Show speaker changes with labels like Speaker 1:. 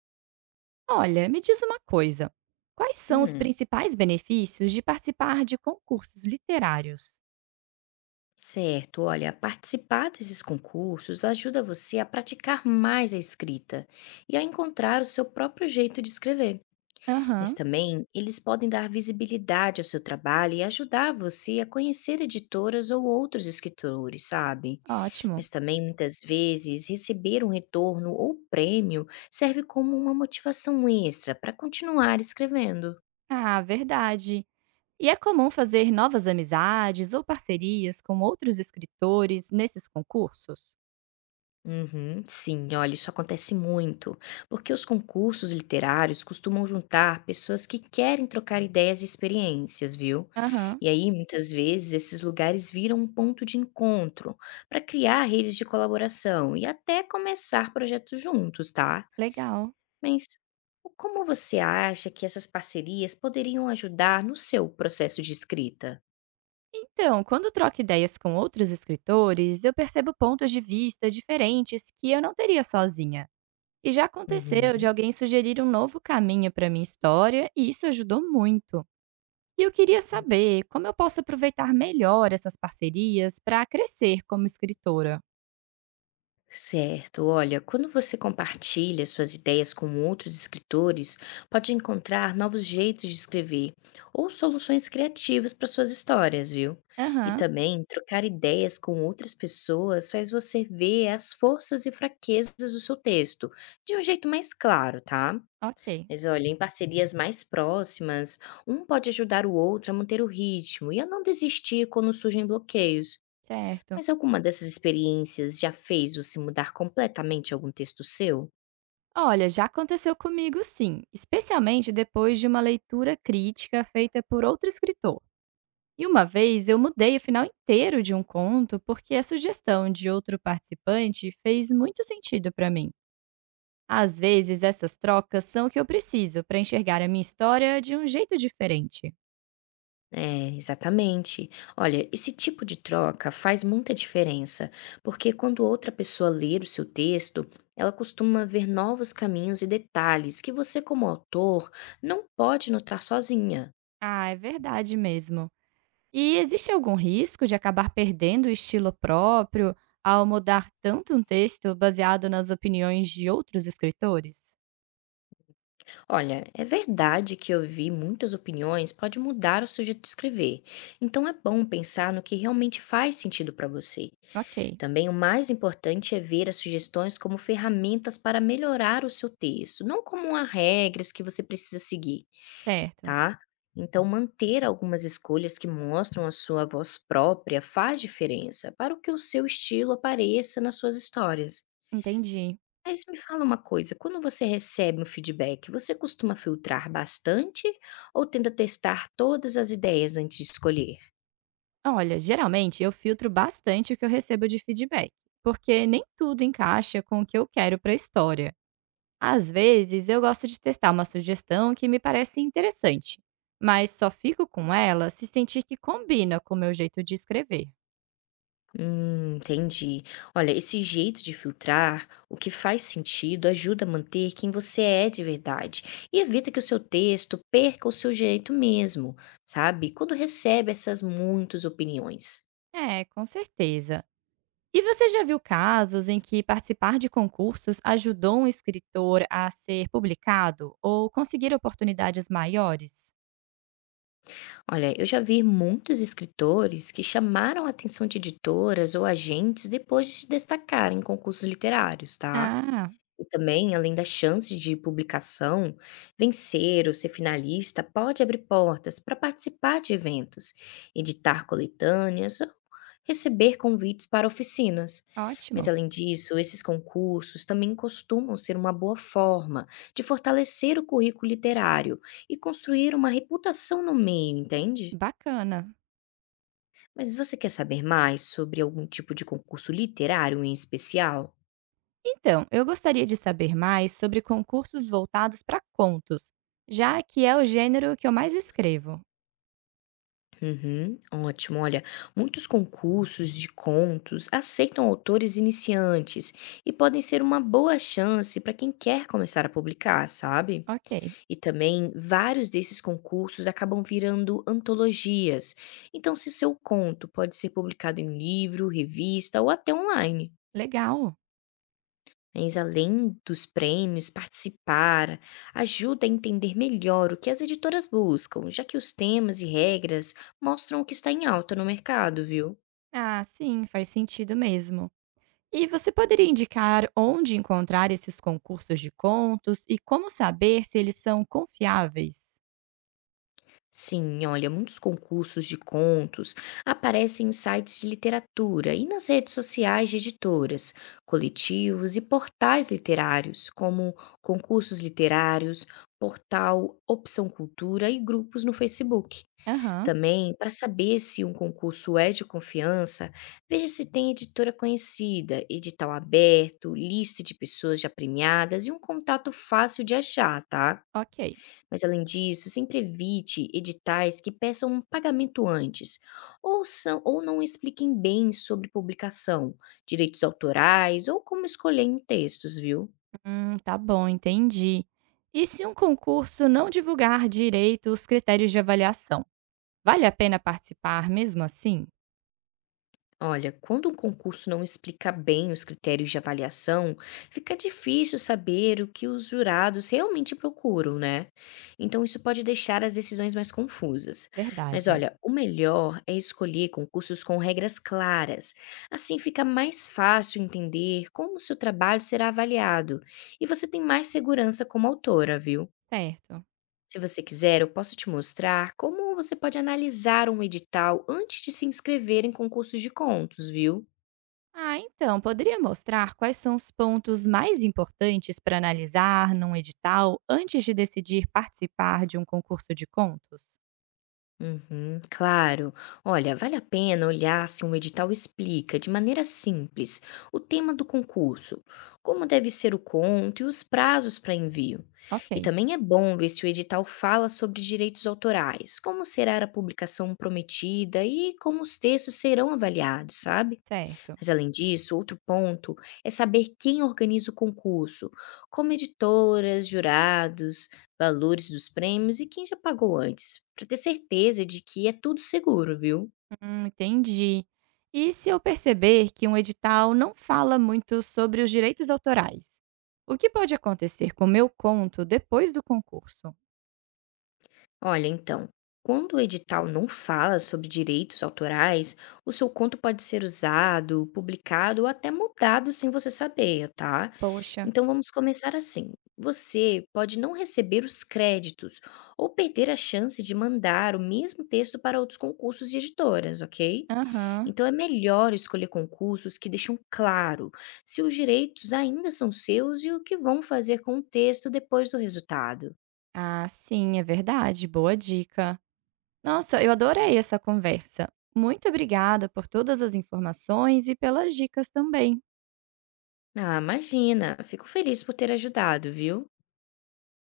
Speaker 1: Olha, me diz uma coisa. Quais são os
Speaker 2: Hum,
Speaker 1: principais benefícios de participar de concursos literários?
Speaker 2: Certo. Olha, participar desses concursos ajuda você a praticar mais a escrita e a encontrar o seu próprio jeito de escrever. Mas
Speaker 1: Aham,
Speaker 2: também eles podem dar visibilidade ao seu trabalho e ajudar você a conhecer editoras ou outros escritores, sabe?
Speaker 1: ótimo.
Speaker 2: Mas também muitas vezes receber um retorno ou prêmio serve como uma motivação extra para continuar escrevendo.
Speaker 1: Ah, verdade. E é comum fazer novas amizades ou parcerias com outros escritores nesses concursos?
Speaker 2: Uhum, sim, olha, isso acontece muito, porque os concursos literários costumam juntar pessoas que querem trocar ideias e experiências, viu?
Speaker 1: Aham,
Speaker 2: E aí, muitas vezes, esses lugares viram um ponto de encontro para criar redes de colaboração e até começar projetos juntos, tá?
Speaker 1: legal.
Speaker 2: Mas como você acha que essas parcerias poderiam ajudar no seu processo de escrita?
Speaker 1: Então, quando troco ideias com outros escritores, eu percebo pontos de vista diferentes que eu não teria sozinha. E já aconteceu de
Speaker 2: Uhum.
Speaker 1: alguém sugerir um novo caminho para minha história, e isso ajudou muito. E eu queria saber como eu posso aproveitar melhor essas parcerias para crescer como escritora.
Speaker 2: Certo, olha, quando você compartilha suas ideias com outros escritores, pode encontrar novos jeitos de escrever ou soluções criativas para suas histórias, viu? E
Speaker 1: Aham,
Speaker 2: também trocar ideias com outras pessoas faz você ver as forças e fraquezas do seu texto de um jeito mais claro, tá?
Speaker 1: ok,
Speaker 2: Mas olha, em parcerias mais próximas, um pode ajudar o outro a manter o ritmo e a não desistir quando surgem bloqueios.
Speaker 1: certo.
Speaker 2: Mas alguma dessas experiências já fez você mudar completamente algum texto seu?
Speaker 1: Olha, já aconteceu comigo sim, especialmente depois de uma leitura crítica feita por outro escritor. E uma vez eu mudei o final inteiro de um conto porque a sugestão de outro participante fez muito sentido para mim. Às vezes essas trocas são o que eu preciso para enxergar a minha história de um jeito diferente.
Speaker 2: É, exatamente. Olha, esse tipo de troca faz muita diferença, porque quando outra pessoa ler o seu texto, ela costuma ver novos caminhos e detalhes que você, como autor, não pode notar sozinha.
Speaker 1: Ah, é verdade mesmo. E existe algum risco de acabar perdendo o estilo próprio ao mudar tanto um texto baseado nas opiniões de outros escritores?
Speaker 2: Olha, é verdade que ouvir muitas opiniões pode mudar o seu jeito de escrever, então é bom pensar no que realmente faz sentido para você.
Speaker 1: Ok,
Speaker 2: Também o mais importante é ver as sugestões como ferramentas para melhorar o seu texto, não como há regras que você precisa seguir,
Speaker 1: certo.
Speaker 2: tá? Então, manter algumas escolhas que mostram a sua voz própria faz diferença para o que o seu estilo apareça nas suas histórias.
Speaker 1: Entendi.
Speaker 2: Mas me fala uma coisa, quando você recebe um feedback, você costuma filtrar bastante ou tenta testar todas as ideias antes de escolher?
Speaker 1: Olha, geralmente eu filtro bastante o que eu recebo de feedback, porque nem tudo encaixa com o que eu quero para a história. Às vezes eu gosto de testar uma sugestão que me parece interessante, mas só fico com ela se sentir que combina com o meu jeito de escrever.
Speaker 2: Entendi. Olha, esse jeito de filtrar o que faz sentido ajuda a manter quem você é de verdade e evita que o seu texto perca o seu jeito mesmo, sabe? Quando recebe essas muitas opiniões.
Speaker 1: É, com certeza. E você já viu casos em que participar de concursos ajudou um escritor a ser publicado ou conseguir oportunidades maiores?
Speaker 2: Olha, eu já vi muitos escritores que chamaram a atenção de editoras ou agentes depois de se destacarem em concursos literários, tá?
Speaker 1: Ah,
Speaker 2: E também, além das chances de publicação, vencer ou ser finalista pode abrir portas para participar de eventos, editar coletâneas ou receber convites para oficinas. Mas,
Speaker 1: ótimo.
Speaker 2: além disso, esses concursos também costumam ser uma boa forma de fortalecer o currículo literário e construir uma reputação no meio, entende?
Speaker 1: Bacana.
Speaker 2: Mas você quer saber mais sobre algum tipo de concurso literário em especial?
Speaker 1: Então, eu gostaria de saber mais sobre concursos voltados para contos, já que é o gênero que eu mais escrevo.
Speaker 2: Uhum, ótimo. Olha, muitos concursos de contos aceitam autores iniciantes e podem ser uma boa chance para quem quer começar a publicar, sabe?
Speaker 1: Ok,
Speaker 2: E também vários desses concursos acabam virando antologias. Então, se seu conto pode ser publicado em livro, revista ou até online.
Speaker 1: legal.
Speaker 2: Mas além dos prêmios, participar ajuda a entender melhor o que as editoras buscam, já que os temas e regras mostram o que está em alta no mercado, viu?
Speaker 1: Ah, sim, faz sentido mesmo. E você poderia indicar onde encontrar esses concursos de contos e como saber se eles são confiáveis?
Speaker 2: Sim, olha, muitos concursos de contos aparecem em sites de literatura e nas redes sociais de editoras, coletivos e portais literários, como concursos literários, portal Opção Cultura e grupos no Facebook.
Speaker 1: Aham,
Speaker 2: Também, para saber se um concurso é de confiança, veja se tem editora conhecida, edital aberto, lista de pessoas já premiadas e um contato fácil de achar, tá?
Speaker 1: ok.
Speaker 2: Mas além disso, sempre evite editais que peçam um pagamento antes ou não expliquem bem sobre publicação, direitos autorais ou como escolher em textos, viu?
Speaker 1: Tá bom, entendi. E se um concurso não divulgar direito os critérios de avaliação, vale a pena participar mesmo assim?
Speaker 2: Olha, quando um concurso não explica bem os critérios de avaliação, fica difícil saber o que os jurados realmente procuram, né? Então, isso pode deixar as decisões mais confusas. Mas
Speaker 1: Verdade,
Speaker 2: olha, o melhor é escolher concursos com regras claras. Assim fica mais fácil entender como o seu trabalho será avaliado e você tem mais segurança como autora, viu?
Speaker 1: certo.
Speaker 2: Se você quiser, eu posso te mostrar como você pode analisar um edital antes de se inscrever em concursos de contos, viu?
Speaker 1: Ah, então, poderia mostrar quais são os pontos mais importantes para analisar num edital antes de decidir participar de um concurso de contos?
Speaker 2: Uhum, claro. Olha, vale a pena olhar se um edital explica, de maneira simples, o tema do concurso, como deve ser o conto e os prazos para envio.
Speaker 1: Ok,
Speaker 2: E também é bom ver se o edital fala sobre direitos autorais, como será a publicação prometida e como os textos serão avaliados, sabe?
Speaker 1: certo.
Speaker 2: Mas além disso, outro ponto é saber quem organiza o concurso, como editoras, jurados, valores dos prêmios e quem já pagou antes, para ter certeza de que é tudo seguro, viu?
Speaker 1: Entendi. E se eu perceber que um edital não fala muito sobre os direitos autorais? O que pode acontecer com o meu conto depois do concurso?
Speaker 2: Olha, então, quando o edital não fala sobre direitos autorais, o seu conto pode ser usado, publicado ou até mudado sem você saber, tá?
Speaker 1: Poxa,
Speaker 2: Então vamos começar assim. Você pode não receber os créditos ou perder a chance de mandar o mesmo texto para outros concursos e editoras, ok?
Speaker 1: aham.
Speaker 2: Então é melhor escolher concursos que deixam claro se os direitos ainda são seus e o que vão fazer com o texto depois do resultado.
Speaker 1: Ah, sim, é verdade. Boa dica. Nossa, eu adorei essa conversa. Muito obrigada por todas as informações e pelas dicas também.
Speaker 2: Ah, imagina. Fico feliz por ter ajudado, viu?